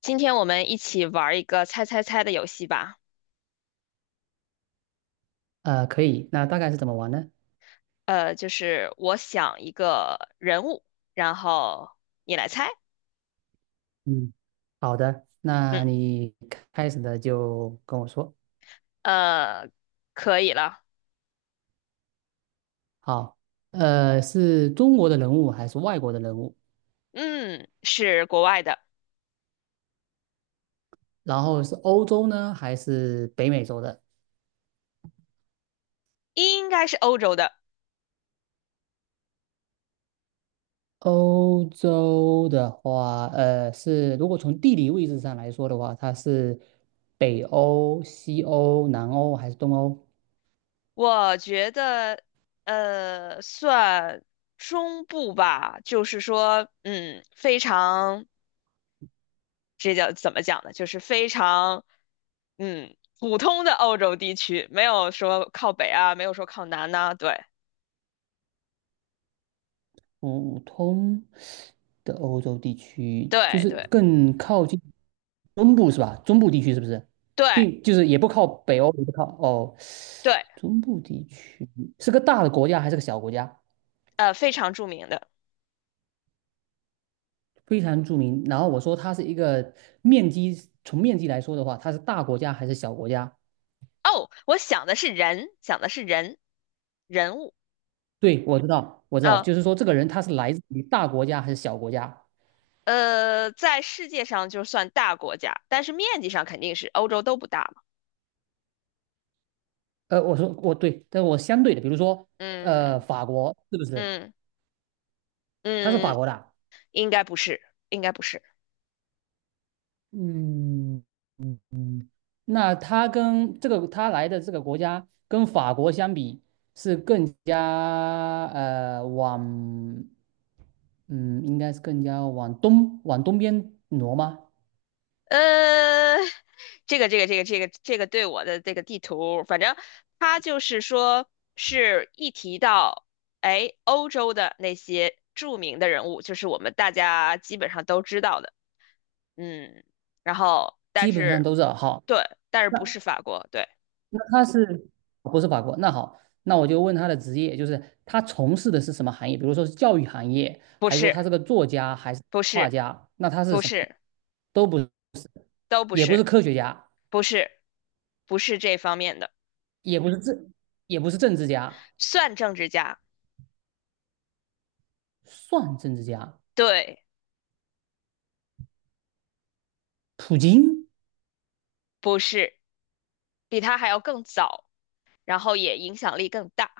今天我们一起玩一个猜猜猜的游戏吧。可以。那大概是怎么玩呢？就是我想一个人物，然后你来猜。嗯，好的，那嗯，你开始的就跟我说。呃，可以了。好，是中国的人物还是外国的人物？嗯，是国外的，然后是欧洲呢，还是北美洲的？应该是欧洲的。欧洲的话，是如果从地理位置上来说的话，它是北欧、西欧、南欧还是东欧？我觉得，算中部吧。就是说，嗯，非常，这叫怎么讲呢？就是非常，嗯，普通的欧洲地区，没有说靠北啊，没有说靠南呐，对。普通的欧洲地区，就对是对更靠近中部是吧？中部地区是不是？对并就是也不靠北欧，也不靠哦，对，中部地区是个大的国家还是个小国家？非常著名的。非常著名。然后我说它是一个面积，从面积来说的话，它是大国家还是小国家？哦，我想的是人，想的是人，人物。对，我知道，呃就是说这个人他是来自于大国家还是小国家？在世界上就算大国家，但是面积上肯定是欧洲都不大嘛。我说我对，但我相对的，比如说嗯法国是不是？嗯他是法嗯，国的啊。应该不是，应该不是。嗯嗯嗯，那他跟他来的这个国家跟法国相比，是更加往，嗯，应该是更加往东边挪吗？呃，这个对我的这个地图，反正它就是说是一提到。哎，欧洲的那些著名的人物，就是我们大家基本上都知道的。嗯，然后但基本上是，都是好。对，但是不是那法国，对，那他是不是法国？那好，那我就问他的职业，就是他从事的是什么行业？比如说是教育行业，不还是说是，他是个作家，还是不画是，家？那他是不什么？是，都不，都不也不是是，科学家。不是，不是这方面的，也不是政，也不是政治家，算政治家，算政治家。对，普京、不是，比他还要更早，然后也影响力更大，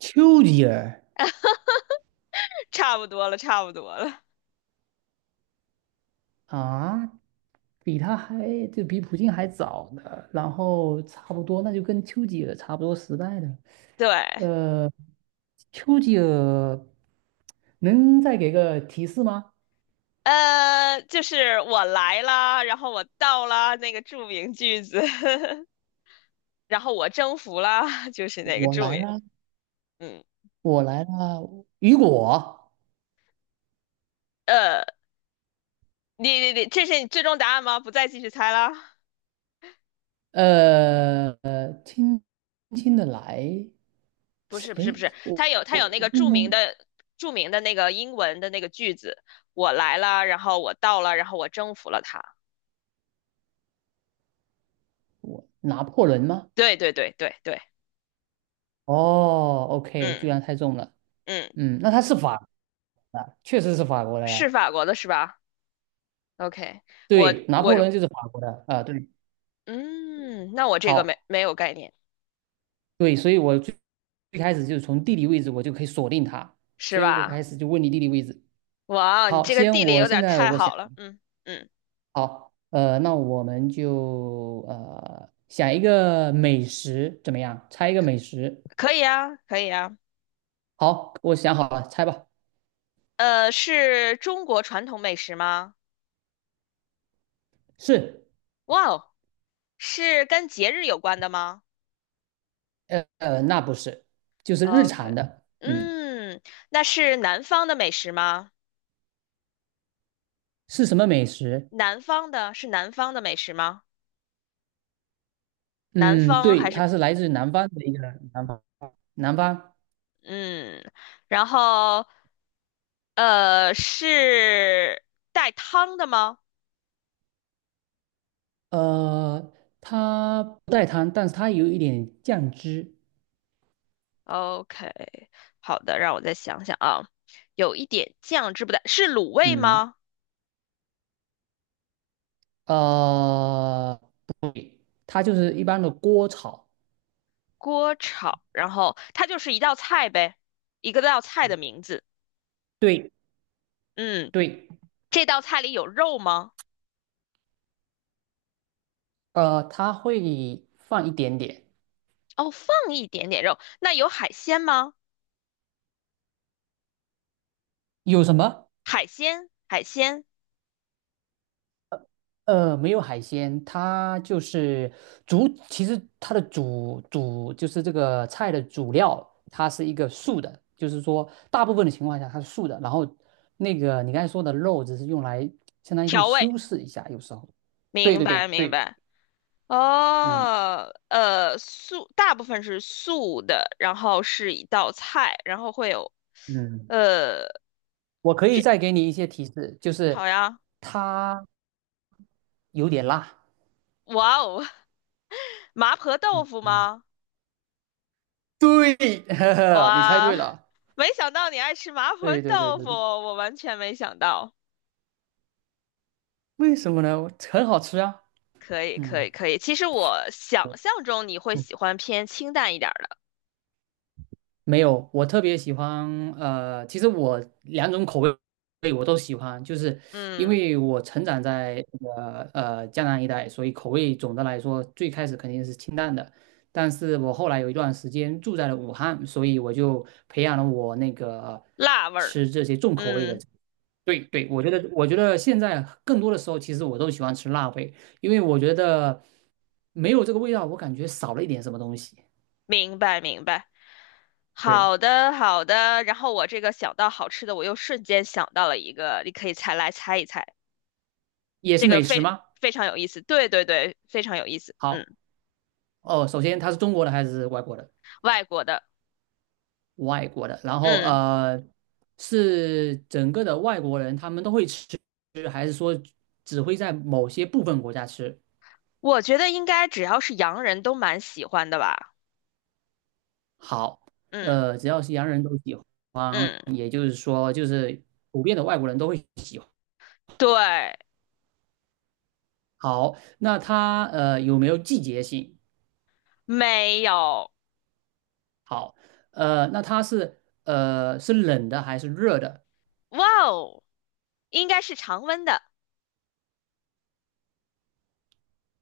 丘吉尔，差不多了，差不多了，啊，比他还，就比普京还早呢，然后差不多，那就跟丘吉尔差不多时代的。对，呃，丘吉尔能再给个提示吗？就是我来啦，然后我到啦，那个著名句子，然后我征服啦，就是那个我著来名，了，嗯。我来了。雨果，呃。你你你，这是你最终答案吗？不再继续猜了？轻轻的来，不是不是不哎，是，它我有那我，个著名的著名的那个英文的那个句子，我来了，然后我到了，然后我征服了它。我拿破仑吗？对对对对对，哦，OK,居嗯然猜中了。嗯，嗯，那他是法国的，确实是法国的是嘞。法国的是吧？OK,我对，拿我破仑就是法国的啊、对，嗯，那我这个好，没有概念对，所以我最最开始就是从地理位置我就可以锁定他，是所以我开吧？始就问你地理位置。哇哦，你好，这个先地理我有现点在太我想，好了，嗯嗯，好，那我们就想一个美食怎么样？猜一个美食。可以啊可以啊，好，我想好了，猜吧。呃，是中国传统美食吗？是，哇哦，是跟节日有关的吗？那不是，就是日 OK,常的。嗯，嗯，那是南方的美食吗？是什么美食？南方的是南方的美食吗？南嗯，方对，还是他是来自南方的一个南方，南方，嗯，然后是带汤的吗呃，他不带汤，但是他有一点酱汁，？OK,好的，让我再想想啊，有一点酱汁不带，是卤味嗯，吗？呃，对，它就是一般的锅炒，锅炒，然后它就是一道菜呗，一个道菜的名字。对嗯，对，这道菜里有肉吗？他会放一点点，哦，放一点点肉，那有海鲜吗？有什么？海鲜，海鲜没有海鲜，它就是主，其实它的主就是这个菜的主料，它是一个素的，就是说大部分的情况下它是素的。然后那个你刚才说的肉，只是用来相当于就调味，修饰一下，有时候。对明对对白明对，白。嗯哦，呃，素大部分是素的，然后是一道菜，然后会有，嗯，呃，我可以再给你一些提示，就是好呀，它有点辣。哇哦，麻婆豆嗯腐嗯，吗？对，呵呵，你猜哇，对了。没想到你爱吃麻婆对对对豆对腐，对，我完全没想到。为什么呢？很好吃啊。可以可嗯。以可以，其实我想象中你会喜欢偏清淡一点儿的，没有，我特别喜欢，其实我两种口味我都喜欢，就是因嗯，为我成长在这个江南一带，所以口味总的来说最开始肯定是清淡的，但是我后来有一段时间住在了武汉，所以我就培养了我那个辣味儿，吃这些重口味的。嗯，对对，我觉得现在更多的时候，其实我都喜欢吃辣味，因为我觉得没有这个味道，我感觉少了一点什么东西。明白明白。对，好的，好的。然后我这个想到好吃的，我又瞬间想到了一个，你可以猜来猜一猜，也是这个美食吗？非常有意思。对对对，非常有意思。好。嗯，哦，首先它是中国的还是外国的？外国的，外国的，然后嗯，是整个的外国人，他们都会吃，只会在某些部分国家吃。我觉得应该只要是洋人都蛮喜欢的吧。好，嗯只要是洋人都喜欢，嗯，也就是说，就是普遍的外国人都会喜欢。对，好，那它有没有季节性？没有，好，那它是是冷的还是热的？哇哦，应该是常温的。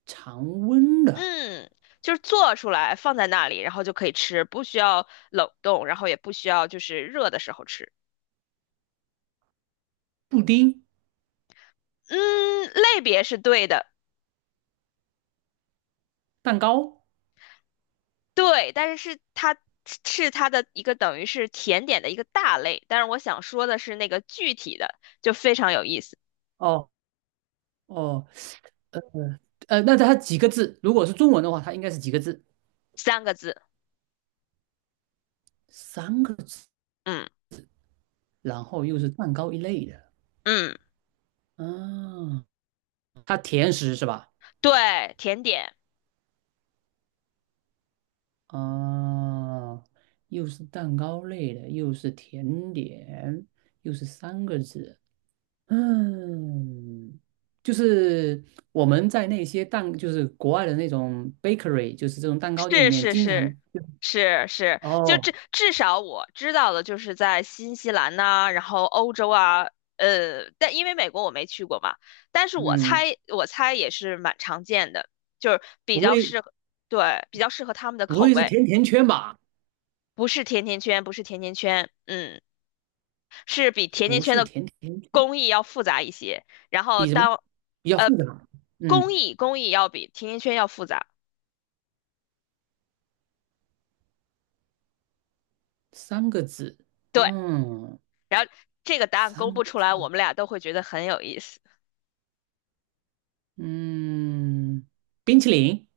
常温的嗯，就是做出来放在那里，然后就可以吃，不需要冷冻，然后也不需要就是热的时候吃。布丁嗯，类别是对的。蛋糕？对，但是是它的一个等于是甜点的一个大类，但是我想说的是那个具体的就非常有意思，哦哦，那它几个字？如果是中文的话，它应该是几个字？三个字，三个字，嗯然后又是蛋糕一类的。嗯，啊，它甜食是吧？对，甜点，啊，又是蛋糕类的，又是甜点，又是三个字。嗯，就是我们在那些蛋，就是国外的那种 bakery,就是这种蛋糕店里是面，是经是常是是，就哦，至少我知道的就是在新西兰呐、然后欧洲啊，呃，但因为美国我没去过嘛，但是嗯，我猜也是蛮常见的，就是比不较会适合，对，比较适合他们的不口会是味。甜甜圈吧？不是甜甜圈，不是甜甜圈，嗯。是比甜甜不圈是的甜甜圈。工艺要复杂一些，然后比什么？当比较呃复杂。嗯，工艺要比甜甜圈要复杂，三个字。对，嗯，然后这个答案公三布个出来，我字。们俩都会觉得很有意思，嗯，冰淇淋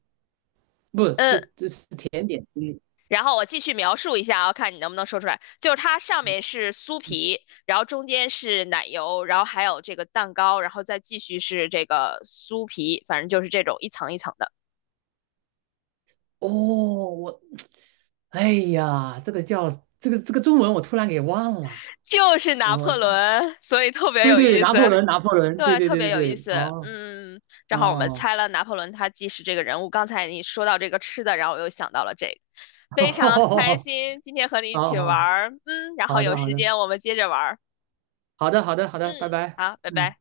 不，嗯，这是甜点。嗯然后我继续描述一下啊，看你能不能说出来。就是它上面是酥嗯皮，然后中间是奶油，然后还有这个蛋糕，然后再继续是这个酥皮，反正就是这种一层一层的，哦，我，哎呀，这个叫这个中文我突然给忘了。就是拿我破当仑，所以特别对有对对，意拿思。破仑，拿破仑，对对，对特对别对有意对。思。哦嗯，正好我们哦，猜了拿破仑他既是这个人物，刚才你说到这个吃的，然后我又想到了这个，哦非常开哦，心今天和你 一好起玩好儿。嗯，然后好有的好时的间我们接着玩儿。好的好的好的，拜嗯，拜。好，拜嗯。拜。